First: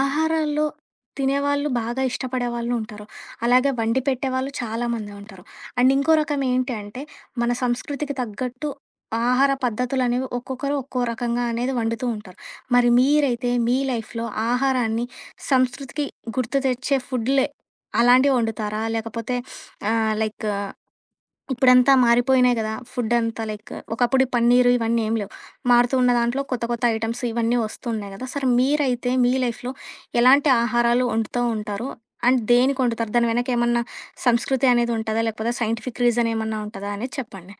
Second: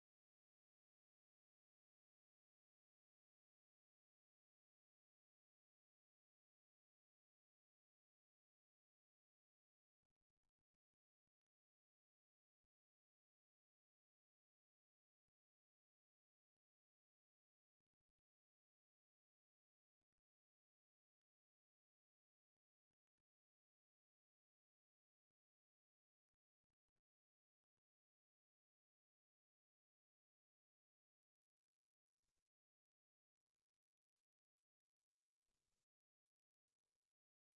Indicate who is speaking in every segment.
Speaker 1: ఆహారాల్లో తినేవాళ్ళు బాగా ఇష్టపడే వాళ్ళు ఉంటారు. అలాగే వండి పెట్టేవాళ్ళు చాలామందే ఉంటారు. అండ్ ఇంకో రకం ఏంటి అంటే, మన సంస్కృతికి తగ్గట్టు ఆహార పద్ధతులనేవి ఒక్కొక్కరు ఒక్కో రకంగా అనేది వండుతూ ఉంటారు. మరి మీరైతే మీ లైఫ్‌లో ఆహారాన్ని సంస్కృతికి గుర్తు తెచ్చే ఫుడ్‌లే అలాంటివి వండుతారా? లేకపోతే లైక్ ఇప్పుడంతా మారిపోయినాయి కదా! ఫుడ్డంతా లైక్ ఒకప్పుడు ఈ పన్నీరు ఇవన్నీ ఏం లేవు. మారుతూ ఉన్న దాంట్లో కొత్త కొత్త ఐటెమ్స్ ఇవన్నీ వస్తున్నాయి కదా! సరే మీరైతే మీ లైఫ్‌లో ఎలాంటి ఆహారాలు వండుతూ ఉంటారు? అండ్ దేనికి వండుతారు? దాని వెనక ఏమన్నా సంస్కృతి అనేది ఉంటదా? లేకపోతే సైంటిఫిక్ రీజన్ ఏమన్నా ఉంటదా అనేది చెప్పండి.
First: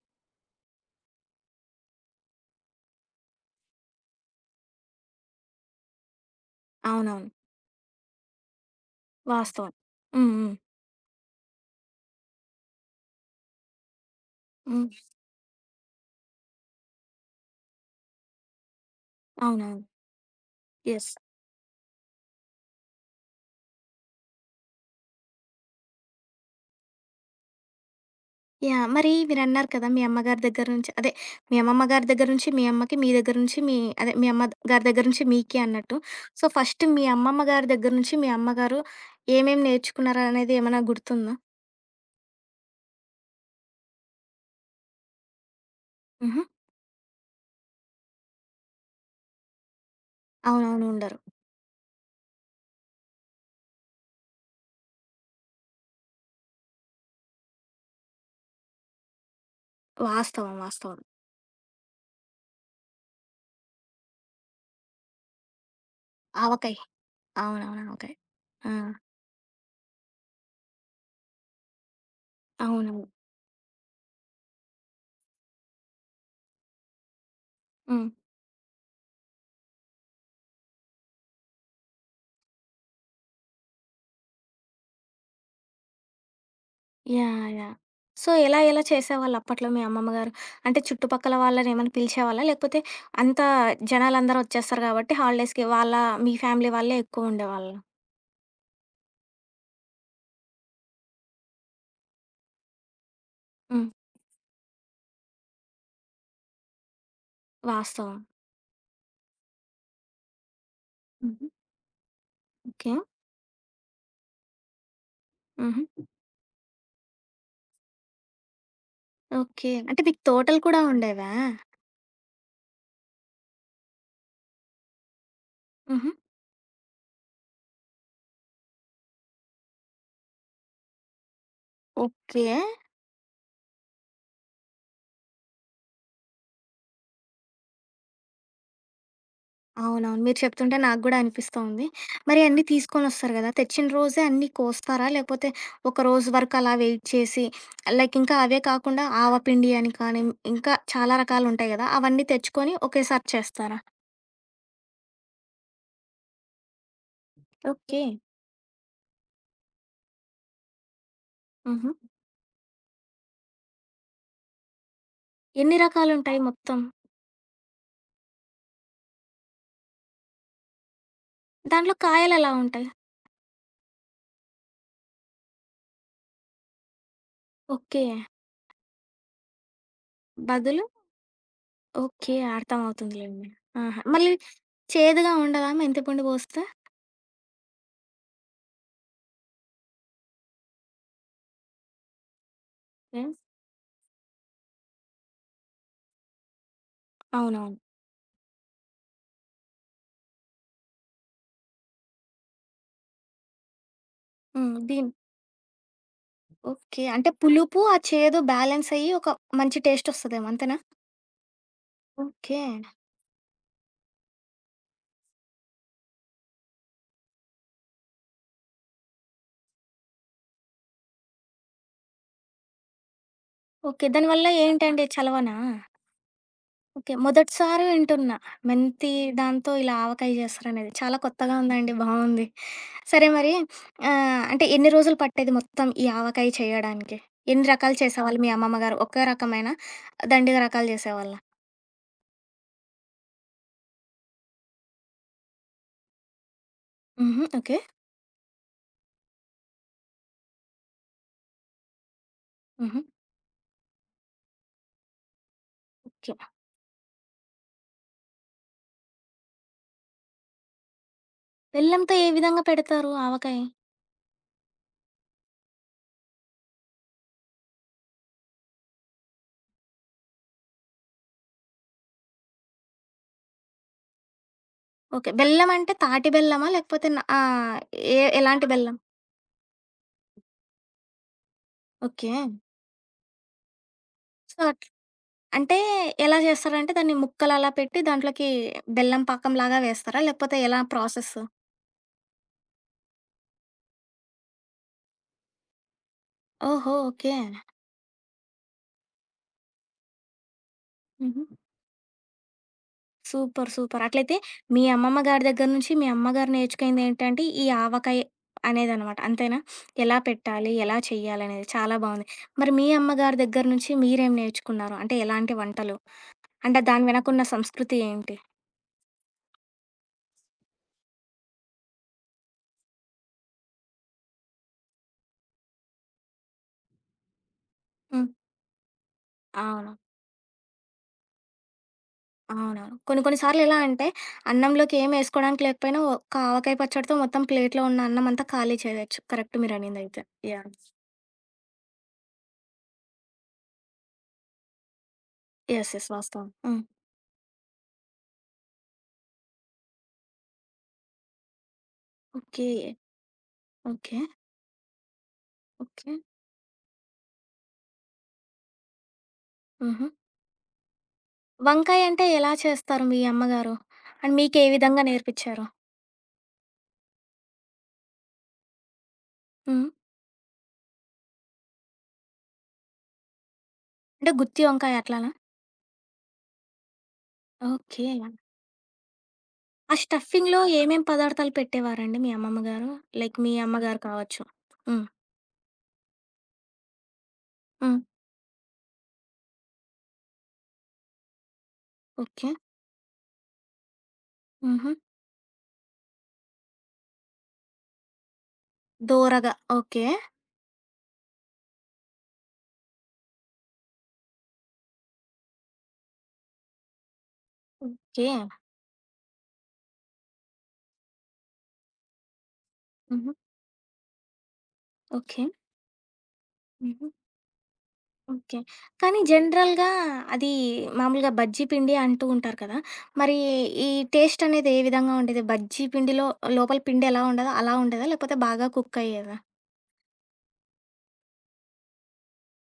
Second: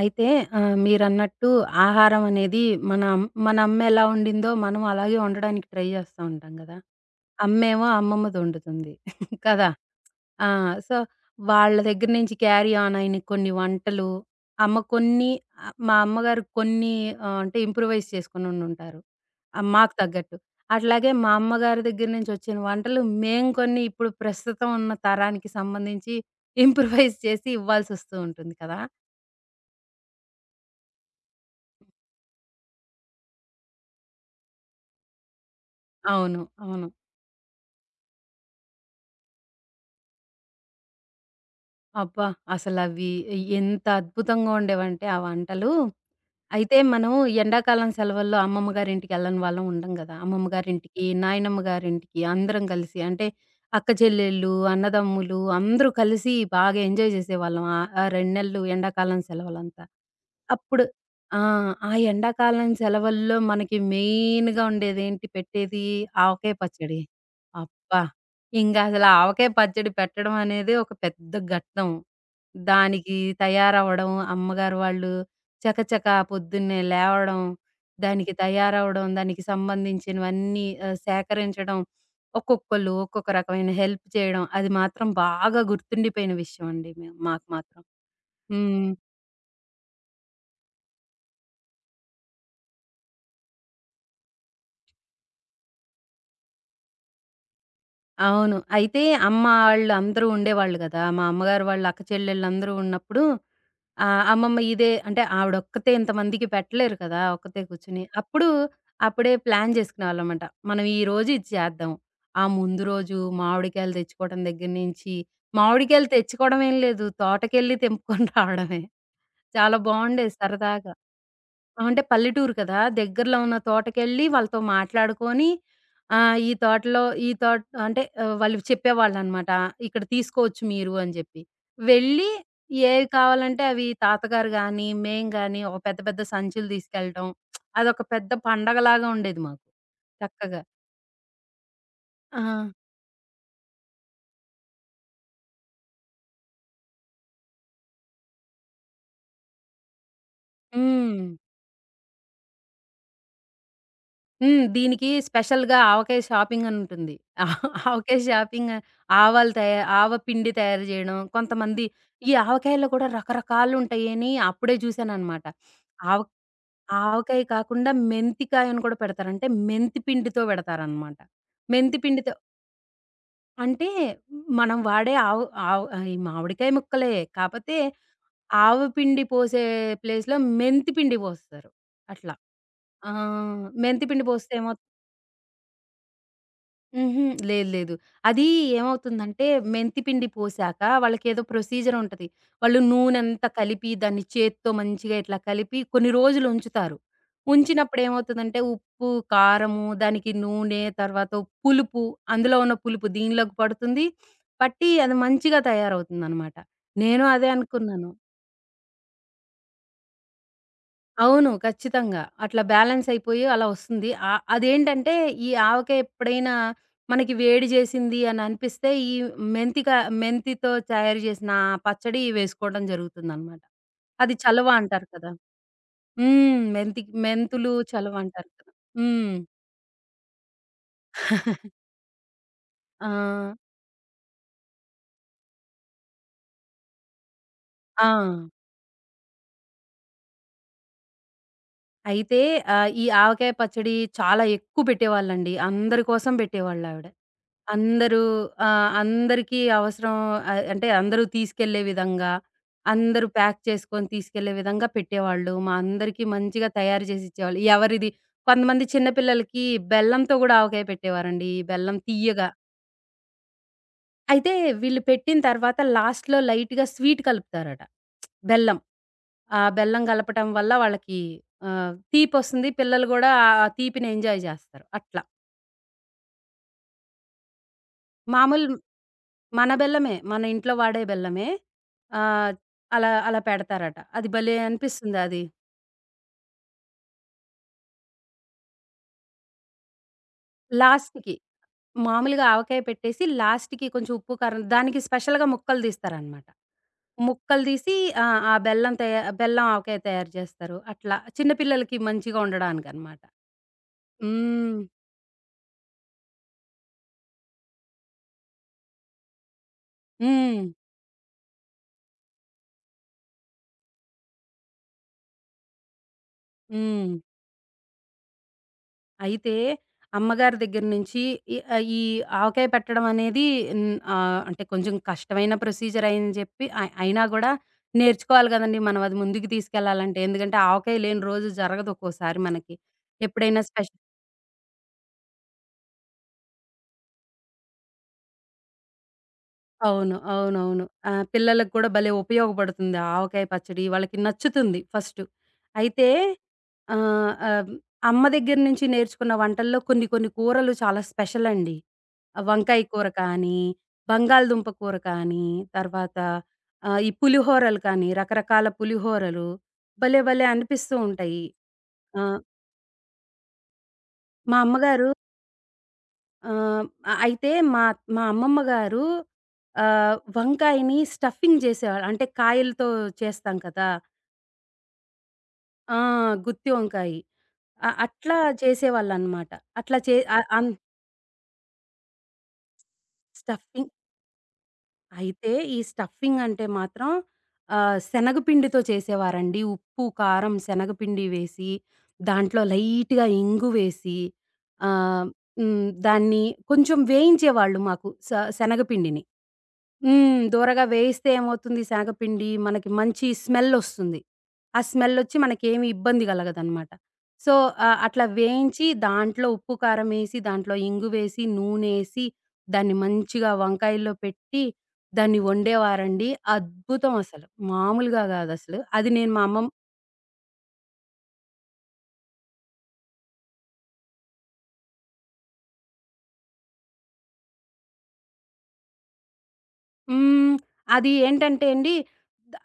Speaker 2: అయితే మీరన్నట్టు ఆహారం అనేది మన అమ్మ ఎలా వండిందో మనం అలాగే వండడానికి ట్రై జేస్తా ఉంటాం గదా!
Speaker 1: అవునవును.
Speaker 2: అమ్మేమో అమ్మమ్మది వండుతుంది. కదా!
Speaker 1: వాస్తవం. హ్మ్.
Speaker 2: ఆ!
Speaker 1: హ్మ్.
Speaker 2: సో, వాళ్ళ దగ్గర నుంచి క్యారీ ఆన్ అయిన కొన్ని వంటలు, అమ్మ
Speaker 1: హ్మ్.
Speaker 2: కొన్ని, మా అమ్మగారు కొన్ని అంటే ఇంప్రూవైజ్ చేసుకొని వండుంటారు.
Speaker 1: అవునవును.
Speaker 2: మాకు తగ్గట్టు. అట్లాగే
Speaker 1: యెస్.
Speaker 2: మా అమ్మగారి దగ్గర నుంచి వచ్చిన వంటలు మేము కొన్ని ఇప్పుడు ప్రస్తుతం ఉన్న తరానికి సంబంధించి ఇంప్రూవైజ్ చేసి ఇవ్వాల్సొస్తూ ఉంటుంది కదా!
Speaker 1: యాహ్! మరి మీరన్నారు కదా! మీ అమ్మగారి దగ్గర నుంచి అదే మీ అమ్మమ్మ గారి దగ్గర నుంచి మీ అమ్మకి, మీ దగ్గర నుంచి మీ అదే మీ అమ్మ గారి దగ్గర నుంచి మీకి అన్నట్టు.
Speaker 2: అవును.
Speaker 1: సో, ఫస్ట్
Speaker 2: అవును.
Speaker 1: మీ అమ్మమ్మ గారి దగ్గర నుంచి మీ అమ్మగారు ఏమేమి నేర్చుకున్నారనేది ఏమైనా గుర్తుందా?
Speaker 2: అబ్బా! అసలవి ఎంత అద్భుతంగా ఉండేవంటే ఆ వంటలు.
Speaker 1: హుహు.
Speaker 2: అయితే మనం ఎండాకాలం సెలవుల్లో అమ్మమ్మ గారింటికెళ్ళని వాళ్ళం ఉండం గదా! అమ్మమ్మ
Speaker 1: అవునవును.
Speaker 2: గారింటికి,
Speaker 1: ఉండరు.
Speaker 2: నాయనమ్మ గారింటికి అందరం కలిసి అంటే అక్క చెల్లెళ్ళు, అన్నదమ్ములు అందరూ కలిసి బాగా ఎంజాయ్ చేసేవాళ్ళం. ఆ ఆ 2 నెలలు ఎండాకాలం సెలవులంతా.
Speaker 1: వాస్తవం.
Speaker 2: అప్పుడు
Speaker 1: వాస్తవం.
Speaker 2: ఆ! ఆ ఎండాకాలం సెలవుల్లో మనకి మెయిన్‌గా ఉండేదేంటి పెట్టేది? ఆవకాయ
Speaker 1: ఆవకాయి.
Speaker 2: పచ్చడి.
Speaker 1: అవునవును.
Speaker 2: అబ్బా!
Speaker 1: ఆవకాయి. ఆ!
Speaker 2: ఇంగసలు ఆవకాయ పచ్చడి పెట్టడం అనేది ఒక పెద్ద ఘట్టం.
Speaker 1: అవునవును.
Speaker 2: దానికి తయారవ్వడం, అమ్మగారు వాళ్ళు చకచకా పొద్దున్నే లేవడం,
Speaker 1: హ్మ్.
Speaker 2: దానికి తయారవ్వడం, దానికి సంబంధించినవన్నీ సేకరించడం, ఒక్కొక్కళ్ళు ఒక్కొక్క రకమైన హెల్ప్ చేయడం, అది మాత్రం బాగా గుర్తుండిపోయిన విషయం అండి. మేము మాకు
Speaker 1: యాహ్! యాహ్!
Speaker 2: మాత్రం.
Speaker 1: సో, ఎలా ఎలా
Speaker 2: హ్మ్.
Speaker 1: చేసేవాళ్ళు అప్పట్లో మీ అమ్మమ్మ గారు? అంటే చుట్టుపక్కల వాళ్ళని ఏమైనా పిలిచేవాళ్ళా? లేకపోతే అంత జనాలందరూ వచ్చేస్తారు కాబట్టి హాలిడేస్‌కి వాళ్ళ మీ ఫ్యామిలీ వాళ్ళే ఎక్కువుండేవాళ్ళా?
Speaker 2: అవును. అయితే అమ్మ ఆళ్ళు అందరూ ఉండేవాళ్ళు గదా! మా అమ్మగారు వాళ్ళ అక్క చెల్లెళ్ళందరూ ఉన్నప్పుడు
Speaker 1: హ్మ్.
Speaker 2: అమ్మమ్మ ఇదే అంటే ఆవిడొక్కతే ఇంతమందికి పెట్టలేరు కదా! ఒక్కతే కూర్చొని.
Speaker 1: వాస్తవం.
Speaker 2: అప్పుడు అప్పుడే ప్లాన్ చేసుకునేవాళ్ళమాట. మనం ఈరోజు
Speaker 1: హుహు.
Speaker 2: ఇది చేద్దాం. ఆ ముందు
Speaker 1: ఓకే.
Speaker 2: రోజు మామిడికాయలు తెచ్చుకోవడం దగ్గర నుంచి
Speaker 1: హుహు.
Speaker 2: మామిడికాయలు తెచ్చుకోవడం ఏం లేదు. తోటకెళ్ళి తెంపుకొని రావడమే.
Speaker 1: ఓకే.
Speaker 2: చాలా
Speaker 1: అంటే మీకు
Speaker 2: బావుండేది
Speaker 1: తోటలు కూడా
Speaker 2: సరదాగా.
Speaker 1: ఉండేవా?
Speaker 2: ఆ! అంటే పల్లెటూరు కదా! దగ్గరలో ఉన్న తోటకెళ్ళి వాళ్ళతో మాట్లాడుకొని,
Speaker 1: హుహు.
Speaker 2: ఈ తోటలో ఈ తోట అంటే వాళ్ళు చెప్పేవాళ్ళనమాట. ఇక్కడ తీసుకోవచ్చు మీరు అని జెప్పి. వెళ్ళి
Speaker 1: ఓకే.
Speaker 2: ఏవి కావాలంటే అవి తాతగారు గాని, మేము గాని ఒక పెద్ద పెద్ద సంచులు తీసుకెళ్ళటం. అదొక పెద్ద పండగలాగా ఉండేది మాకు.
Speaker 1: అవునవును. మీరు
Speaker 2: చక్కగా.
Speaker 1: చెప్తుంటే నాకు గూడా అనిపిస్తూ ఉంది. మరి
Speaker 2: ఆ!
Speaker 1: అన్నీ తీసుకొనొస్తారు గదా! తెచ్చిన రోజే అన్నీ కోస్తారా? లేపోతే ఒక రోజు వరకు అలా వెయిట్ చేసి లైక్ ఇంకా అవే కాకుండా ఆవపిండి అని కానీ, ఇంకా చాలా
Speaker 2: హ్మ్.
Speaker 1: రకాలుంటాయి గదా! అవన్నీ తెచ్చుకొని ఒకేసారి చేస్తారా?
Speaker 2: హ్మ్. దీనికి స్పెషల్‌గా ఆవకాయ షాపింగ్ అని ఉంటుంది.
Speaker 1: ఓకే.
Speaker 2: ఆవకాయ షాపింగ్, ఆవాలు తయా ఆవ పిండి తయారు చేయడం. కొంతమంది
Speaker 1: హుహు.
Speaker 2: ఈ ఆవకాయల్లో కూడా రకరకాలుంటాయని అప్పుడే చూసాననమాట.
Speaker 1: ఎన్ని
Speaker 2: ఆవ
Speaker 1: రకాలుంటాయి మొత్తం?
Speaker 2: ఆవకాయ కాకుండా మెంతికాయని కూడా పెడతారు. అంటే మెంతి పిండితో పెడతారనమాట.
Speaker 1: దాంట్లో
Speaker 2: మెంతి పిండితో
Speaker 1: కాయలెలా ఉంటాయి?
Speaker 2: అంటే మనం వాడే ఆవు ఆవు ఈ మామిడికాయ ముక్కలే. కాపోతే
Speaker 1: ఓకే.
Speaker 2: ఆవ పిండి పోసే ప్లేస్‌లో
Speaker 1: బదులు
Speaker 2: మెంతి పిండి పోస్తారు.
Speaker 1: ఓకే.
Speaker 2: అట్లా. ఆ!
Speaker 1: అర్థమవుతుందిలెండి. ఆహా!
Speaker 2: మెంతి పిండి
Speaker 1: మళ్ళీ
Speaker 2: పోస్తే ఏమవుతుందంటే
Speaker 1: చేదుగా ఉండదా మెంతిపిండి బోస్తే?
Speaker 2: హుహు. లేదు, లేదు. అది ఏమవుతుందంటే మెంతి పిండి పోసాక వాళ్ళకేదో ప్రొసీజర్ ఉంటది. వాళ్ళు నూనంతా కలిపి దాన్ని చేత్తో మంచిగా ఇట్లా కలిపి కొన్ని రోజులు ఉంచుతారు.
Speaker 1: అవునవును.
Speaker 2: ఉంచినప్పుడు ఏమవుతదంటే ఉప్పు, కారము, దానికి నూనె, తర్వాత పులుపు అందులో ఉన్న పులుపు దీనిలోకి పడుతుంది.
Speaker 1: హ్మ్.
Speaker 2: పట్టి అది మంచిగా తయారవుతుందనమాట.
Speaker 1: ఓకే.
Speaker 2: నేను
Speaker 1: అంటే
Speaker 2: అదే
Speaker 1: పులుపు, ఆ
Speaker 2: అనుకున్నాను.
Speaker 1: చేదు బ్యాలెన్స్ అయ్యి ఒక మంచి టేస్టొస్తదేమో అంతేనా?
Speaker 2: అవును. ఖచ్చితంగా.
Speaker 1: ఓకే.
Speaker 2: అట్లా బ్యాలెన్స్ అయిపోయి అలా వస్తుంది. అదేంటంటే ఈ ఆవకాయ ఎప్పుడైనా మనకి వేడి జేసింది అని అనిపిస్తే ఈ మెంతి క మెంతితో తయారు చేసిన ఆ పచ్చడి వేసుకోవడం జరుగుతుందనమాట.
Speaker 1: ఓకే.
Speaker 2: అది
Speaker 1: దానివల్ల
Speaker 2: చలవ
Speaker 1: ఏంటండి
Speaker 2: అంటారు కదా!
Speaker 1: చలవనా?
Speaker 2: హ్మ్.
Speaker 1: ఓకే.
Speaker 2: మెంతులు
Speaker 1: మొదటిసారి
Speaker 2: చలవ
Speaker 1: వింటున్నా.
Speaker 2: అంటారు కదా!
Speaker 1: మెంతి
Speaker 2: హ్మ్.
Speaker 1: దాంతో ఇలా ఆవకాయ చేస్తారనేది. చాలా కొత్తగా ఉందండి. బావుంది.
Speaker 2: ఆ!
Speaker 1: సరే మరి అంటే ఎన్ని రోజులు పట్టేది మొత్తం ఈ ఆవకాయ చేయడానికి? ఎన్ని రకాలు
Speaker 2: ఆ!
Speaker 1: చేసేవాళ్ళు మీ అమ్మమ్మ గారు? ఒకే రకమేనా? దండిగా రకాలు చేసేవాళ్ళా?
Speaker 2: అయితే ఈ ఆవకాయ పచ్చడి చాలా ఎక్కువ పెట్టేవాళ్ళండి. అందరి కోసం పెట్టేవాళ్ళావిడ.
Speaker 1: హుహు. ఓకే.
Speaker 2: అందరూ అందరికీ అవసరం అంటే అందరూ తీసుకెళ్ళే విధంగా,
Speaker 1: హుహు.
Speaker 2: అందరూ ప్యాక్ చేసుకొని తీసుకెళ్ళే విధంగా పెట్టేవాళ్ళు. మా అందరికీ
Speaker 1: ఓకే.
Speaker 2: మంచిగా తయారు చేసి ఇచ్చేవాళ్ళు. ఎవరిది కొంతమంది చిన్న పిల్లలకి బెల్లంతో గూడా ఆవకాయ పెట్టేవారండి. ఈ బెల్లం
Speaker 1: బెల్లంతో ఏ
Speaker 2: తియ్యగా.
Speaker 1: విధంగా పెడతారు ఆవకాయ?
Speaker 2: అయితే వీళ్ళు పెట్టిన తర్వాత లాస్ట్‌లో లైట్‌గా స్వీట్ కలుపుతారట. బెల్లం. ఆ బెల్లం కలపటం వల్ల వాళ్ళకి తీపొస్తుంది. పిల్లలు గూడా ఆ తీపిని ఎంజాయ్ జేస్తారు. అట్లా.
Speaker 1: ఓకే. బెల్లం అంటే తాటి బెల్లమా? లేకపోతే ఏ
Speaker 2: మామూలు
Speaker 1: ఎలాంటి బెల్లం?
Speaker 2: మన బెల్లమే. మన ఇంట్లో వాడే బెల్లమే.
Speaker 1: ఓకే.
Speaker 2: ఆహ్, అలా అలా పెడతారట. అది భలే
Speaker 1: సో,
Speaker 2: అనిపిస్తుందది.
Speaker 1: అంటే ఎలా చేస్తారంటే దాన్ని ముక్కలలా పెట్టి దాంట్లోకి బెల్లం పాకంలాగా వేస్తారా? లేకపోతే ఎలా
Speaker 2: లాస్ట్‌కి
Speaker 1: ప్రాసెస్?
Speaker 2: మామూలుగా ఆవకాయ పెట్టేసి లాస్ట్‌కి కొంచెం ఉప్పు, కారం దానికి స్పెషల్‌గా ముక్కలు తీస్తారనమాట.
Speaker 1: ఓహో! ఓకే.
Speaker 2: ముక్కలు తీసి ఆ! బెల్లం ఆవకాయ తయారు చేస్తారు. అట్లా
Speaker 1: హుహు.
Speaker 2: చిన్న పిల్లలకి మంచిగా ఉండడానికనమాట.
Speaker 1: సూపర్. సూపర్. అట్లయితే
Speaker 2: హ్మ్.
Speaker 1: మీ అమ్మమ్మ గారి దగ్గర నుంచి మీ అమ్మగారు నేర్చుకుందేంటంటే ఈ ఆవకాయ అనేదనమాట. అంతేనా? ఎలా
Speaker 2: హ్మ్.
Speaker 1: పెట్టాలి? ఎలా చెయ్యాలనేది చాలా బావుంది. మరి మీ అమ్మగారి దగ్గర నుంచి మీరేం నేర్చుకున్నారు? అంటే ఎలాంటి వంటలు? అంటే దాని
Speaker 2: హ్మ్.
Speaker 1: వెనకున్న సంస్కృతి ఏంటి?
Speaker 2: అయితే అమ్మగారి దగ్గర నుంచి ఈ ఆవకాయ పెట్టడం అనేది అంటే కొంచెం కష్టమైన ప్రొసీజర్ అని చెప్పి అయినా గూడా
Speaker 1: హ్మ్.
Speaker 2: నేర్చుకోవాలి గదండీ మనం అది ముందుకు
Speaker 1: అవును.
Speaker 2: తీసుకెళ్ళాలంటే. ఎందుకంటే ఆవకాయ లేని రోజు జరగదు ఒక్కోసారి మనకి.
Speaker 1: అవునవును. కొన్ని కొన్ని
Speaker 2: ఎప్పుడైనా
Speaker 1: సార్లు ఎలా
Speaker 2: స్పెషల్
Speaker 1: అంటే, అన్నంలోకి ఏం ఏసుకోడానికి లేకపోయినా ఒక్క ఆవకాయ పచ్చడితో మొత్తం ప్లేట్‌లో ఉన్న అన్నమంతా ఖాళీ చేయొచ్చు. కరెక్ట్
Speaker 2: అవును.
Speaker 1: మీరనిందైతే. యాహ్!
Speaker 2: అవునవును. పిల్లలకి కూడా భలే ఉపయోగపడుతుంది. ఆ ఆవకాయ పచ్చడి వాళ్ళకి నచ్చుతుంది ఫస్టు.
Speaker 1: యెస్.
Speaker 2: అయితే
Speaker 1: యెస్. వాస్తవం. హ్మ్.
Speaker 2: ఆహ్, ఆహ్, అమ్మ దగ్గర నుంచి నేర్చుకున్న వంటల్లో కొన్ని కొన్ని కూరలు చాలా స్పెషల్ అండి. ఆ
Speaker 1: ఓకే.
Speaker 2: వంకాయ కూర కానీ,
Speaker 1: ఓకే.
Speaker 2: బంగాళదుంప కూర కానీ,
Speaker 1: ఓకే.
Speaker 2: తర్వాత ఈ పులిహోరలు కానీ రకరకాల పులిహోరలు
Speaker 1: హుహు.
Speaker 2: భలే భలే అనిపిస్తూ ఉంటాయి.
Speaker 1: వంకాయ అంటే
Speaker 2: ఆహ్,
Speaker 1: ఎలా చేస్తారు మీ అమ్మగారు? అండ్
Speaker 2: మా
Speaker 1: మీకే విధంగా
Speaker 2: అమ్మగారు
Speaker 1: నేర్పిచ్చారు?
Speaker 2: ఆహ్, అయితే మా మా అమ్మమ్మ గారు
Speaker 1: హ్మ్.
Speaker 2: వంకాయని స్టఫింగ్ చేసేవాళ్ళు. అంటే కాయలతో చేస్తాం కదా!
Speaker 1: అంటే గుత్తి వంకాయ అట్లానా?
Speaker 2: ఆ! గుత్తి వంకాయి.
Speaker 1: ఓకే.
Speaker 2: అట్లా చేసేవాళ్ళనమాట.
Speaker 1: ఆ
Speaker 2: అట్లా చే ఆహ్,
Speaker 1: స్టఫింగ్‌లో
Speaker 2: అన్
Speaker 1: ఏమేం పదార్థాలు పెట్టేవారండి మీ అమ్మమ్మ గారు? లైక్ మీ
Speaker 2: స్టఫింగ్
Speaker 1: అమ్మగారు కావచ్చు. హ్మ్.
Speaker 2: అయితే ఈ స్టఫింగ్ అంటే మాత్రం
Speaker 1: హ్మ్.
Speaker 2: శనగపిండితో చేసేవారండి. ఉప్పు, కారం, శనగపిండి వేసి,
Speaker 1: ఓకే.
Speaker 2: దాంట్లో లైట్‌గా ఇంగు వేసి
Speaker 1: హుహు.
Speaker 2: ఆహ్, హ్మ్. దాన్ని కొంచెం వేయించేవాళ్ళు మాకు. శనగపిండిని.
Speaker 1: దోరగా. ఓకే.
Speaker 2: హ్మ్. దోరగా వేయిస్తే ఏమవుతుంది శనగపిండి మనకి మంచి స్మెల్లొస్తుంది. ఆ స్మెల్లొచ్చి మనకేమి ఇబ్బంది గలగదనమాట. సో, అట్లా
Speaker 1: ఓకే.
Speaker 2: వేయించి దాంట్లో ఉప్పు, కారమేసి, దాంట్లో ఇంగువేసి, నూనేసి, దాన్ని
Speaker 1: హుహు.
Speaker 2: మంచిగా వంకాయల్లో పెట్టి దాన్ని
Speaker 1: ఓకే.
Speaker 2: వండేవారండి.
Speaker 1: హుహు.
Speaker 2: అద్భుతం అసలు. మామూలుగా
Speaker 1: ఓకే.
Speaker 2: గాదసలు. అది
Speaker 1: కానీ
Speaker 2: నేను మా అమ్మమ్మ
Speaker 1: జనరల్‌గా అది మామూలుగా బజ్జీ పిండి అంటూ ఉంటారు కదా! మరి ఈ టేస్ట్ అనేది ఏ విధంగా ఉండేది? బజ్జీ పిండిలో లోపల పిండి ఎలా ఉండదో అలా ఉండేదా? లేకపోతే బాగా కుక్ అయ్యేదా?
Speaker 2: హ్మ్. అది ఏంటంటే అండి,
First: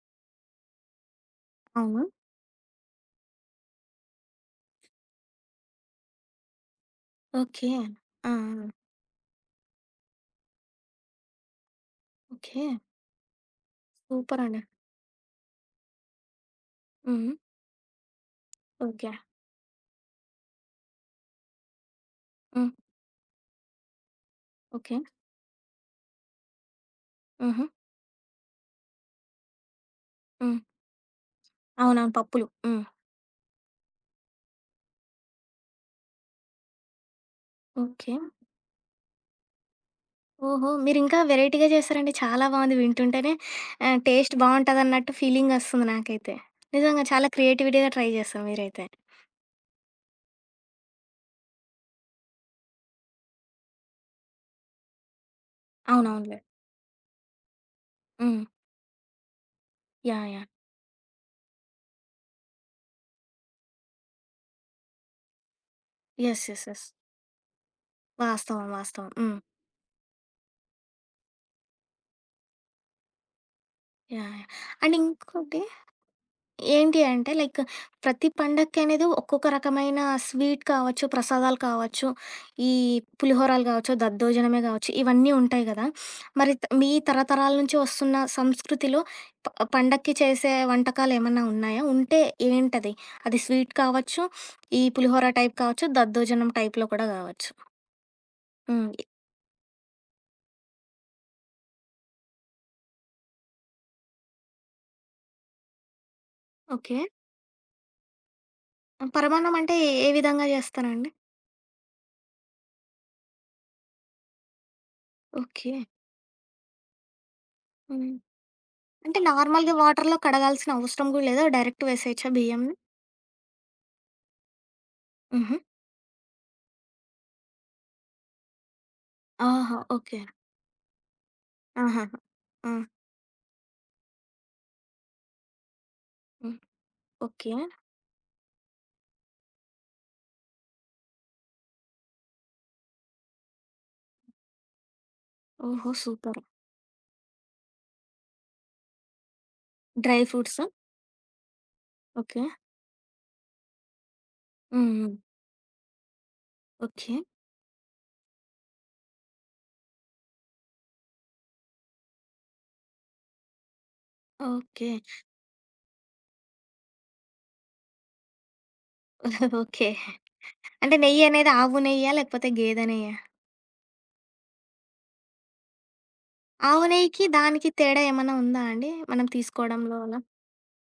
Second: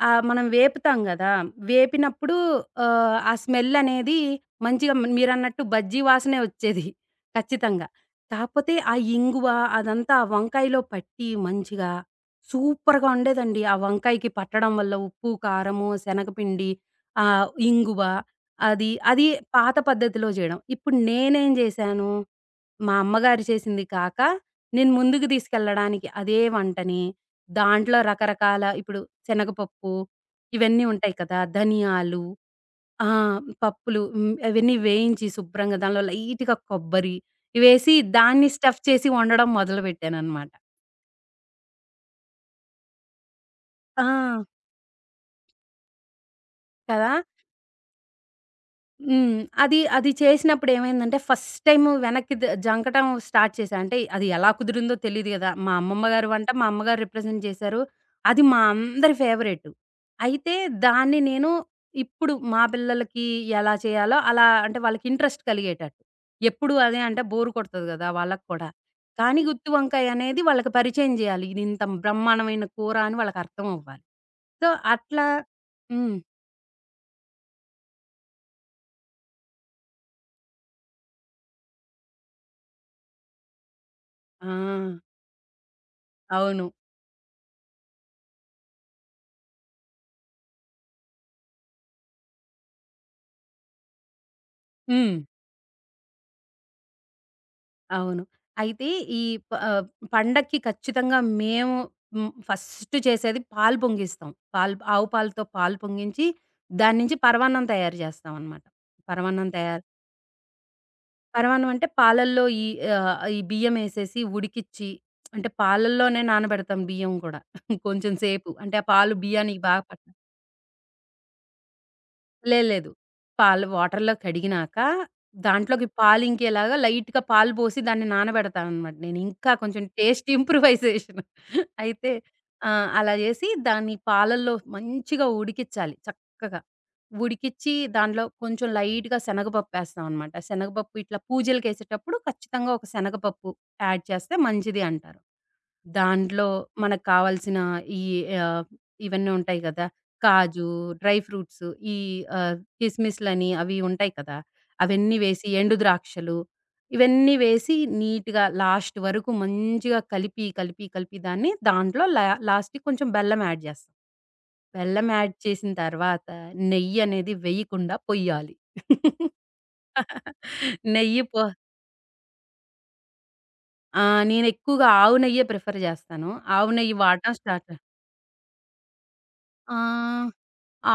Speaker 2: మనం వేపుతాం గదా!
Speaker 1: అవును.
Speaker 2: వేపినప్పుడు ఆ స్మెల్ అనేది మంచిగా మీరన్నట్టు బజ్జీ వాసనే వచ్చేది
Speaker 1: ఓకే.
Speaker 2: ఖచ్చితంగా.
Speaker 1: ఆ! ఆ!
Speaker 2: కాకపోతే ఆ ఇంగువ అదంతా ఆ వంకాయలో పట్టి మంచిగా
Speaker 1: ఓకే.
Speaker 2: సూపర్‌గా ఉండేదండి. ఆ వంకాయకి
Speaker 1: సూపర్ అండి.
Speaker 2: పట్టడం వల్ల ఉప్పు, కారము, శనగపిండి,
Speaker 1: హ్మ్.
Speaker 2: ఇంగువ
Speaker 1: ఓకే.
Speaker 2: అది పాత పద్ధతిలో జేయడం. ఇప్పుడు నేనేం జేశాను
Speaker 1: హ్మ్.
Speaker 2: మా అమ్మగారు చేసింది కాక, నేను
Speaker 1: ఓకే.
Speaker 2: ముందుకు తీసుకెళ్ళడానికి అదే వంటని,
Speaker 1: హుహు.
Speaker 2: దాంట్లో రకరకాల ఇప్పుడు శనగపప్పు
Speaker 1: హ్మ్.
Speaker 2: ఇవన్నీ ఉంటాయి కదా!
Speaker 1: అవునవును.
Speaker 2: ధనియాలు
Speaker 1: పప్పులు. హ్మ్.
Speaker 2: ఆ! పప్పులు హ్మ్. అవన్నీ వేయించి శుభ్రంగా దానిలో లైట్‌గా కొబ్బరి ఇవేసి
Speaker 1: ఓకే.
Speaker 2: దాన్ని స్టఫ్ చేసి వండడం మొదలుపెట్టాననమాట.
Speaker 1: ఓహో! మీరింకా వెరైటీగా చేశారండి. చాలా బావుంది వింటుంటేనే టేస్ట్
Speaker 2: ఆ!
Speaker 1: బావుంటదన్నట్టు ఫీలింగొస్తుంది నాకైతే. నిజంగా
Speaker 2: కదా!
Speaker 1: చాలా క్రియేటివిటీగా ట్రై చేశారు మీరైతే.
Speaker 2: హ్మ్. అది చేసినప్పుడు ఏమైందంటే ఫస్ట్ టైము వెనక్కి జంకటం స్టార్ట్ చేశా. అంటే అది ఎలా కుదిరిందో తెలీదు గదా! మా అమ్మమ్మ గారి
Speaker 1: అవునవునులే.
Speaker 2: వంట మా అమ్మగారు రిప్రజెంట్ చేశారు. అది
Speaker 1: హ్మ్.
Speaker 2: మా అందరి ఫేవరెట్.
Speaker 1: యాహ్! యాహ్!
Speaker 2: అయితే దాన్ని నేను ఇప్పుడు మా పిల్లలకి ఎలా చేయాలో అలా అంటే వాళ్ళకి ఇంట్రెస్ట్ కలిగేటట్టు.
Speaker 1: యెస్. యెస్.
Speaker 2: ఎప్పుడు
Speaker 1: యెస్.
Speaker 2: అదే అంటే బోర్ కొడతది గదా! వాళ్ళకి కూడా.
Speaker 1: వాస్తవం. వాస్తవం. హ్మ్.
Speaker 2: కానీ గుత్తి వంకాయ అనేది వాళ్ళకి పరిచయం జేయాలి. ఇది ఇంత బ్రహ్మాండమైన కూర అని వాళ్ళకి అర్థం అవ్వాలి.
Speaker 1: యాహ్! యాహ్!
Speaker 2: సో,
Speaker 1: అండ్
Speaker 2: అట్లా
Speaker 1: ఇంకోటి
Speaker 2: హ్మ్.
Speaker 1: ఏంటి అంటే లైక్ ప్రతి పండక్కి అనేది ఒక్కొక్క రకమైన స్వీట్ కావచ్చు, ప్రసాదాలు కావచ్చు, ఈ పులిహోరాలు కావచ్చు,
Speaker 2: ఆ!
Speaker 1: దద్దోజనమే కావచ్చు, ఇవన్నీ ఉంటాయి కదా! మరి
Speaker 2: అవును.
Speaker 1: మీ తరతరాల నుంచి వస్తున్న సంస్కృతిలో ప పండక్కి చేసే వంటకాలు ఏమన్నా ఉన్నాయా? ఉంటే ఏంటది? అది స్వీట్ కావచ్చు, ఈ
Speaker 2: హ్మ్.
Speaker 1: పులిహోర టైప్ కావచ్చు, దద్దోజనం టైప్‌లో కూడా కావచ్చు.
Speaker 2: అవును. అయితే
Speaker 1: హ్మ్.
Speaker 2: ఈ ప ఆహ్, పండక్కి ఖచ్చితంగా మేము హ్మ్. ఫస్ట్ చేసేది పాలు పొంగిస్తాం. పాలు ఆవు పాలతో పాలు పొంగించి, దాని
Speaker 1: ఓకే.
Speaker 2: నుంచి పరమాన్నం తయారు చేస్తామనమాట. పరమాన్నం
Speaker 1: పరమాన్నం అంటే
Speaker 2: తయారు
Speaker 1: ఏ ఏ విధంగా జేస్తారండి?
Speaker 2: పరమాన్నం అంటే పాలల్లో ఈ బియ్యమేసేసి ఉడికిచ్చి అంటే
Speaker 1: ఓకే.
Speaker 2: పాలల్లోనే నానబెడతాం బియ్యం కూడా కొంచెం
Speaker 1: హ్మ్.
Speaker 2: సేపు. అంటే ఆ పాలు
Speaker 1: అంటే
Speaker 2: బియ్యానికి
Speaker 1: నార్మల్‌గా
Speaker 2: బాగా పట్ట
Speaker 1: వాటర్‌లో కడగాల్సిన అవసరం గూడా లేదా? డైరెక్ట్ వేసేయచ్చా బియ్యంని?
Speaker 2: లేదు. పాలు వాటర్‌లో కడిగినాక,
Speaker 1: హుహు.
Speaker 2: దాంట్లోకి పాలింకేలాగా లైట్‌గా పాలు పోసి దాన్ని నానబెడతాననమాట నేను. ఇంకా
Speaker 1: ఆహా!
Speaker 2: కొంచెం
Speaker 1: ఓకే.
Speaker 2: Taste improvisation.
Speaker 1: ఆహాహా!
Speaker 2: అయితే ఆ!
Speaker 1: ఆ!
Speaker 2: అలా చేసి దాన్ని పాలల్లో మంచిగా ఉడికిచ్చాలి
Speaker 1: హ్మ్.
Speaker 2: చక్కగా.
Speaker 1: ఓకే.
Speaker 2: ఉడికిచ్చి దాంట్లో కొంచెం లైట్‌గా శనగపప్పేస్తామనమాట. శనగపప్పు ఇట్లా పూజలకేసేటప్పుడు ఖచ్చితంగా ఒక శనగపప్పు యాడ్ చేస్తే మంచిది అంటారు.
Speaker 1: ఓహో! సూపర్.
Speaker 2: దాంట్లో మనకు కావాల్సిన ఈ ఆహ్, ఇవన్నీ ఉంటాయి కదా!
Speaker 1: Dry fruits.
Speaker 2: కాజు, డ్రై ఫ్రూట్స్, ఈ
Speaker 1: ఓకే.
Speaker 2: కిస్మిస్‌లని అవి ఉంటాయి కదా!
Speaker 1: హ్మ్. హ్మ్.
Speaker 2: అవన్నీ వేసి, ఎండు ద్రాక్షలు
Speaker 1: ఓకే.
Speaker 2: ఇవన్నీ వేసి నీట్‌గా లాస్ట్ వరకు మంచిగా కలిపి, కలిపి, కలిపి దాన్ని దాంట్లో లా లాస్ట్‌కి కొంచెం బెల్లం యాడ్ చేస్తాం.
Speaker 1: ఓకే.
Speaker 2: బెల్లం యాడ్ చేసిన తర్వాత నెయ్యి అనేది వేయకుండా పొయ్యాలి.
Speaker 1: ఓకే. అంటే
Speaker 2: నెయ్యి పో
Speaker 1: నెయ్యనేది ఆవు నెయ్యా? లేకపోతే గేదె నెయ్యా?
Speaker 2: ఆ! నేనెక్కువగా ఆవు నెయ్యే ప్రిఫర్ చేస్తాను. ఆవు
Speaker 1: ఆవు
Speaker 2: నెయ్యి
Speaker 1: నెయ్యికి,
Speaker 2: వాడటం
Speaker 1: దానికి
Speaker 2: స్టార్ట్
Speaker 1: తేడా ఏమన్నా ఉందా అండి? మనం
Speaker 2: ఆ!
Speaker 1: తీసుకోవడంలో అలా?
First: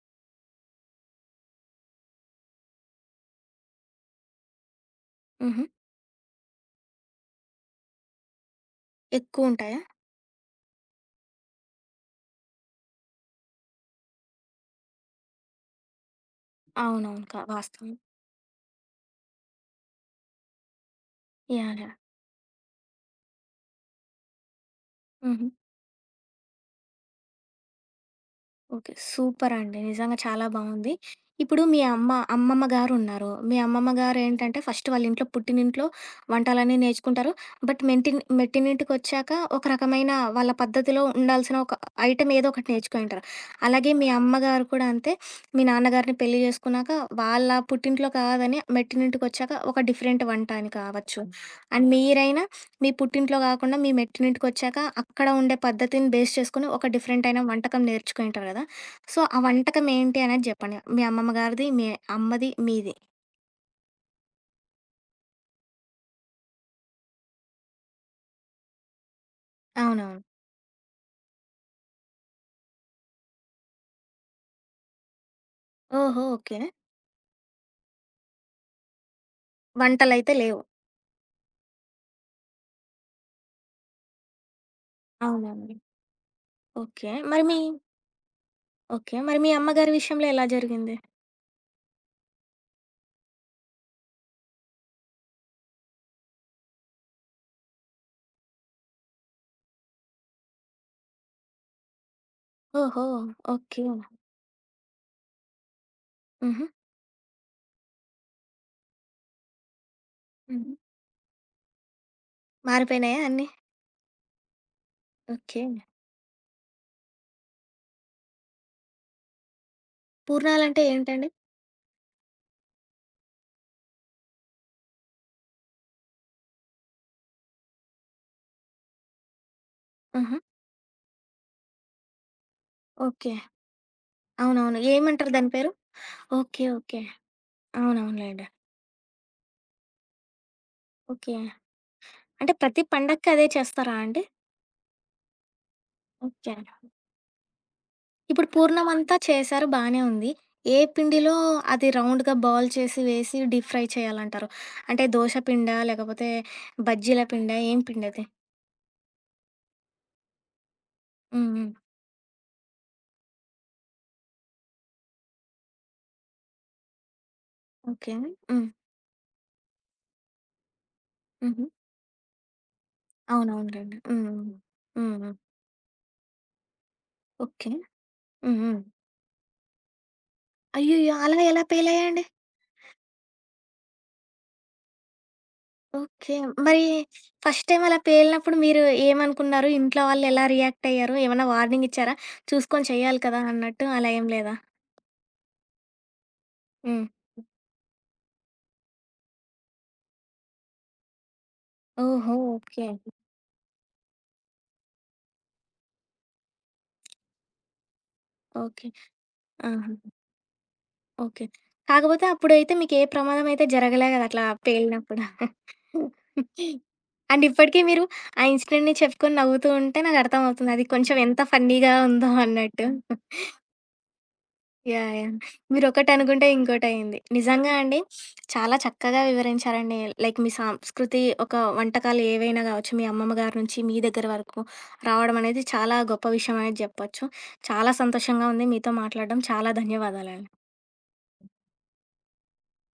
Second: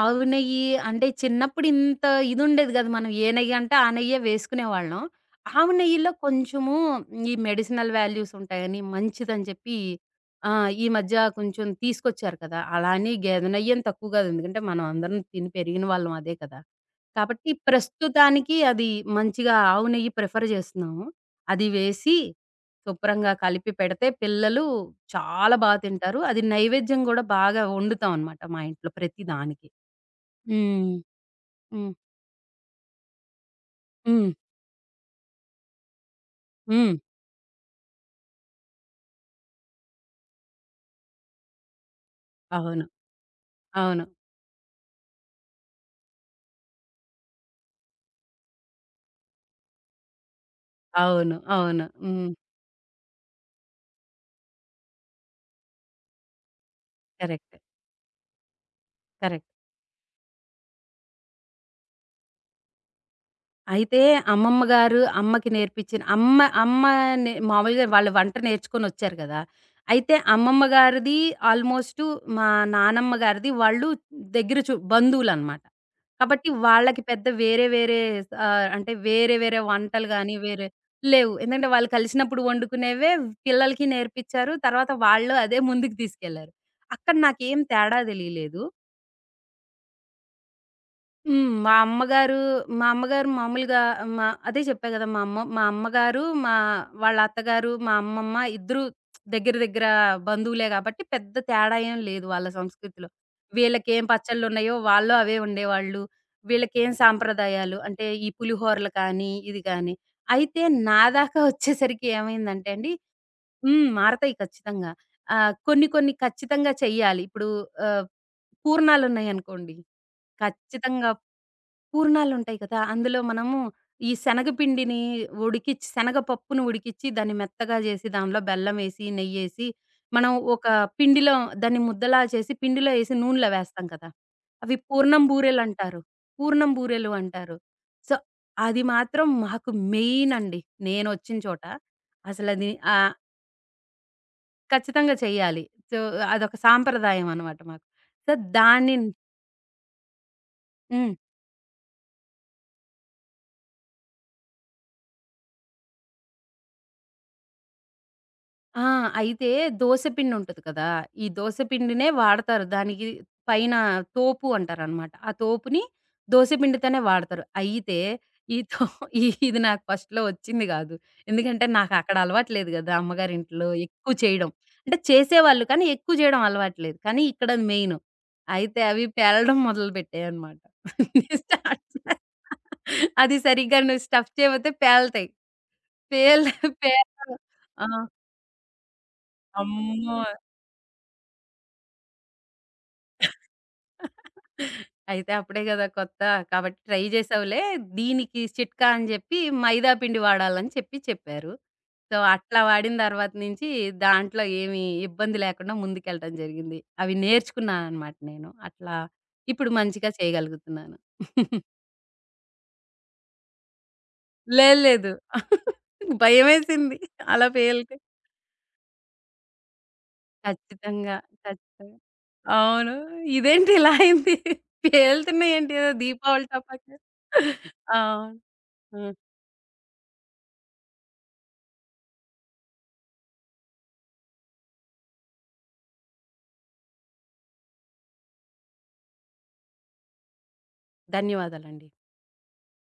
Speaker 2: ఆవు నెయ్యి అంటే చిన్నప్పుడు ఇంత ఇదుండేది కాదు. మనం ఏ నెయ్యి అంటే ఆ నెయ్యే వేసుకునేవాళ్ళం.
Speaker 1: హుహు.
Speaker 2: ఆవు నెయ్యిలో కొంచెము ఈ మెడిసినల్ వాల్యూస్ ఉంటాయని, మంచిదని చెప్పి
Speaker 1: ఎక్కువుంటాయా?
Speaker 2: ఈ మధ్య కొంచెం తీసుకొచ్చారు కదా! అలా అని గేదె నెయ్యి అని తక్కువ కాదు. ఎందుకంటే మనం అందరం తిని పెరిగిన వాళ్ళం అదే కదా!
Speaker 1: అవునవును.
Speaker 2: కాబట్టి
Speaker 1: వాస్తవం.
Speaker 2: ప్రస్తుతానికి అది మంచిగా ఆవు నెయ్యి ప్రిఫర్ చేస్తున్నాము. అది
Speaker 1: యాహ్! యాహ్!
Speaker 2: వేసి శుభ్రంగా కలిపి పెడితే పిల్లలు
Speaker 1: హుహు.
Speaker 2: చాలా తింటారు. అది నైవేద్యం గూడా బాగా వండుతాం అనమాట మా ఇంట్లో
Speaker 1: ఓకే.
Speaker 2: ప్రతి
Speaker 1: సూపర్
Speaker 2: దానికి.
Speaker 1: అండి. నిజంగా చాలా బావుంది.
Speaker 2: హ్మ్.
Speaker 1: ఇప్పుడు మీ
Speaker 2: హ్మ్.
Speaker 1: అమ్మ, అమ్మమ్మ గారున్నారు. మీ అమ్మమ్మ
Speaker 2: హ్మ్.
Speaker 1: గారేంటంటే ఫస్ట్ వాళ్ళ ఇంట్లో పుట్టినింట్లో వంటలన్నీ
Speaker 2: హ్మ్.
Speaker 1: నేర్చుకుంటారు. బట్ మెట్టినింటికొచ్చాక ఒక రకమైన వాళ్ళ పద్ధతిలో ఉండాల్సిన ఒక ఐటెమ్ ఏదో ఒకటి
Speaker 2: అవును.
Speaker 1: నేర్చుకొనింటారు. అలాగే
Speaker 2: అవును.
Speaker 1: మీ అమ్మగారు కూడా అంతే. మీ నాన్నగారిని పెళ్లి చేసుకున్నాక వాళ్ళ పుట్టింట్లో కాదని మెట్టినింటికొచ్చాక ఒక డిఫరెంట్ వంట అని కావచ్చు. అవును.
Speaker 2: అవును. అవును. అవును.
Speaker 1: అండ్
Speaker 2: హ్మ్.
Speaker 1: మీరైనా మీ పుట్టింట్లో గాకుండా మీ మెట్టినింటికి వచ్చాక అక్కడ ఉండే పద్ధతిని బేస్ చేసుకొని ఒక డిఫరెంట్ అయిన
Speaker 2: కరెక్ట్.
Speaker 1: వంటకం నేర్చుకొని ఉంటారు కదా! సో, ఆ
Speaker 2: కరెక్ట్.
Speaker 1: వంటకం ఏంటి అనేది జెప్పండి. మీ అమ్మమ్మ గారిది, మీ అమ్మది, మీది.
Speaker 2: అయితే అమ్మమ్మ గారు అమ్మకి నేర్పించిన అమ్మ అమ్మ నే మామూలుగా వాళ్ళు వంట నేర్చుకొనొచ్చారు గదా! అయితే
Speaker 1: అవునవును.
Speaker 2: అమ్మమ్మ గారిది ఆల్‌మోస్టు మా నానమ్మ గారిది వాళ్ళు దగ్గర బంధువులనమాట.
Speaker 1: ఓహో!
Speaker 2: కాబట్టి
Speaker 1: ఓకే.
Speaker 2: వాళ్ళకి పెద్ద వేరే వేరే అంటే వేరే వేరే వంటలు
Speaker 1: వంటలైతే
Speaker 2: గాని
Speaker 1: లేవు.
Speaker 2: వేరే లేవు. ఎందుకంటే వాళ్ళు కలిసినప్పుడు వండుకునేవే పిల్లలకి నేర్పించారు. తర్వాత వాళ్ళు అదే
Speaker 1: అవునండి.
Speaker 2: ముందుకు తీసుకెళ్లారు.
Speaker 1: ఓకే.
Speaker 2: అక్కడ
Speaker 1: మరి మీ
Speaker 2: నాకేం తేడా తెలీలేదు.
Speaker 1: ఓకే. మరి మీ అమ్మగారి విషయంలో ఎలా జరిగింది?
Speaker 2: హ్మ్. మా అమ్మగారు మామూలుగా మా అదే చెప్పా గదా! మా అమ్మగారు, మా వాళ్ళ అత్తగారు, మా అమ్మమ్మ ఇద్దరూ దగ్గర దగ్గర బంధువులే గాబట్టి పెద్ద తేడా ఏం లేదు వాళ్ళ
Speaker 1: ఓహో!
Speaker 2: సంస్కృతిలో.
Speaker 1: ఓకే.
Speaker 2: వీళ్ళకేం పచ్చళ్ళున్నాయో వాళ్ళు అవే వండేవాళ్ళు.
Speaker 1: హుహు.
Speaker 2: వీళ్ళకేం సాంప్రదాయాలు అంటే ఈ పులిహోరలు కానీ, ఇది కానీ. అయితే
Speaker 1: హ్మ్.
Speaker 2: నా దాకా వచ్చేసరికి ఏమైందంటే అండి
Speaker 1: మారిపోయినాయా అన్నీ?
Speaker 2: హ్మ్. మారతాయి ఖచ్చితంగా.
Speaker 1: ఓకే.
Speaker 2: కొన్ని కొన్ని ఖచ్చితంగా చెయ్యాలి. ఇప్పుడు ఆహ్, పూర్ణాలున్నాయనుకోండి.
Speaker 1: పూర్ణాలంటే
Speaker 2: ఖచ్చితంగా
Speaker 1: ఏంటండి?
Speaker 2: పూర్ణాలుంటాయి కదా! అందులో మనము ఈ శనగపిండిని ఉడికిచ్చి శనగపప్పును ఉడికిచ్చి దాన్ని మెత్తగా జేసి దానిలో బెల్లమేసి, నెయ్యేసి మనం
Speaker 1: ఆహా!
Speaker 2: ఒక పిండిలో దాన్ని ముద్దలా చేసి పిండిలో ఏసి
Speaker 1: ఓకే.
Speaker 2: నూనెలో వేస్తాం కదా! అవి
Speaker 1: అవునవును.
Speaker 2: పూర్ణం
Speaker 1: ఏమంటారు దాని పేరు?
Speaker 2: బూరెలంటారు.
Speaker 1: ఓకే.
Speaker 2: పూర్ణం
Speaker 1: ఓకే.
Speaker 2: బూరెలు అంటారు. సో,
Speaker 1: అవునవునులేండి.
Speaker 2: అది మాత్రం మాకు మెయినండి.
Speaker 1: ఓకే.
Speaker 2: నేనొచ్చిన చోట.
Speaker 1: అంటే
Speaker 2: అసలది
Speaker 1: ప్రతి
Speaker 2: ఆహ్,
Speaker 1: పండక్కి అదే చేస్తారా అండి?
Speaker 2: ఖచ్చితంగా చెయ్యాలి. సో, అదొక
Speaker 1: ఓకే.
Speaker 2: సాంప్రదాయం అనమాట మాకు. సో,
Speaker 1: ఇప్పుడు పూర్ణం
Speaker 2: దాన్ని
Speaker 1: అంతా చేశారు బానే ఉంది. ఏ
Speaker 2: హ్మ్.
Speaker 1: పిండిలో అది రౌండ్‌గా బాల్ చేసి వేసి డీప్ ఫ్రై చేయాలంటారు? అంటే దోస పిండా? లేకపోతే బజ్జీల పిండా? ఏం పిండది?
Speaker 2: ఆ! అయితే దోస పిండుంటది కదా! ఈ
Speaker 1: హ్మ్.
Speaker 2: దోస
Speaker 1: హ్మ్.
Speaker 2: పిండినే వాడతారు. దానికి పైన తోపు అంటారనమాట. ఆ తోపుని దోస పిండితోనే వాడతారు. అయితే
Speaker 1: ఓకే.
Speaker 2: ఈ
Speaker 1: హ్మ్.
Speaker 2: తో ఇది నాకు ఫస్ట్‌లో వచ్చింది గాదు. ఎందుకంటే
Speaker 1: హుహు.
Speaker 2: నాకక్కడ అలవాట్లేదు గదా! అమ్మగారింట్లో
Speaker 1: అవునవునులెండి.
Speaker 2: ఎక్కువ
Speaker 1: హ్మ్. హ్మ్.
Speaker 2: చేయడం. అంటే
Speaker 1: హ్మ్. హ్మ్.
Speaker 2: చేసేవాళ్ళు కానీ ఎక్కువ చేయడం అలవాట్లేదు. కానీ ఇక్కడ
Speaker 1: ఓకే.
Speaker 2: మెయిను.
Speaker 1: హ్మ్. హ్మ్.
Speaker 2: అయితే అవి పేలడం మొదలుపెట్టాయనమాట.
Speaker 1: అయ్యయ్యో! అలా ఎలా
Speaker 2: స్టార్ట్ చే
Speaker 1: పేలాయండి?
Speaker 2: అది సరిగ్గా నువ్వు స్టఫ్ చేయపోతే పేలతాయి.
Speaker 1: ఓకే.
Speaker 2: పేల్
Speaker 1: మరి
Speaker 2: పేలడం
Speaker 1: ఫస్ట్ టైమ్
Speaker 2: ఆ!
Speaker 1: అలా పేలినప్పుడు మీరు ఏమనుకున్నారు? ఇంట్లో
Speaker 2: అమ్మో!
Speaker 1: వాళ్ళు ఎలా రియాక్ట్ అయ్యారు? ఏమన్నా వార్నింగ్ ఇచ్చారా? చూసుకొని చేయాలి కదా! అన్నట్టు అలా ఏం లేదా?
Speaker 2: అయితే అప్పుడే గదా! కొత్త కాబట్టి ట్రై
Speaker 1: హ్మ్.
Speaker 2: జేసావులే. దీనికి చిట్కా అని జెప్పి మైదా పిండి వాడాలని చెప్పారు. సో,
Speaker 1: ఓహో!
Speaker 2: అట్లా
Speaker 1: ఓకే.
Speaker 2: వాడిన తర్వాత నుంచి దాంట్లో ఏమి ఇబ్బంది లేకుండా ముందుకెళ్ళటం జరిగింది. అవి నేర్చుకున్నాననమాట నేను.
Speaker 1: ఓకే.
Speaker 2: అట్లా ఇప్పుడు
Speaker 1: ఆహా!
Speaker 2: మంచిగా చేయగలుగుతున్నాను.
Speaker 1: ఓకే. కాకపోతే అప్పుడైతే మీకే ప్రమాదం అయితే జరగలే గదా! అట్లా
Speaker 2: లేదు. లేదు.
Speaker 1: పేలినప్పుడు.
Speaker 2: భయమేసింది.
Speaker 1: అండ్
Speaker 2: అలా
Speaker 1: ఇప్పటికి
Speaker 2: పేలితే.
Speaker 1: మీరు ఆ ఇన్సిడెంట్‌ని చెప్పుకొని నవ్వుతూ ఉంటే నాకర్థమవుతుంది. అది
Speaker 2: ఖచ్చితంగా.
Speaker 1: కొంచెం ఎంత ఫన్నీగా
Speaker 2: ఖచ్చితంగా.
Speaker 1: ఉందో అన్నట్టు.
Speaker 2: అవును. ఇదేంటి ఇలా అయింది?
Speaker 1: యాహ్! యాహ్!
Speaker 2: పేలుతున్నాయేంటి ఏదో దీపావళి
Speaker 1: మీరొకటనుకుంటే
Speaker 2: టపాకాయలు.
Speaker 1: ఇంకోటయింది. నిజంగా అండి
Speaker 2: అవును.
Speaker 1: చాలా
Speaker 2: ఆ!
Speaker 1: చక్కగా వివరించారండి. లైక్ మీ సంస్కృతి ఒక వంటకాలు ఏవైనా గావచ్చు, మీ అమ్మమ్మ గారి నుంచి మీ దగ్గర వరకు రావడం అనేది చాలా గొప్ప విషయం అనేది జెప్పొచ్చు. చాలా సంతోషంగా ఉంది మీతో మాట్లాడడం. చాలా ధన్యవాదాలండి.
Speaker 2: ధన్యవాదాలండి.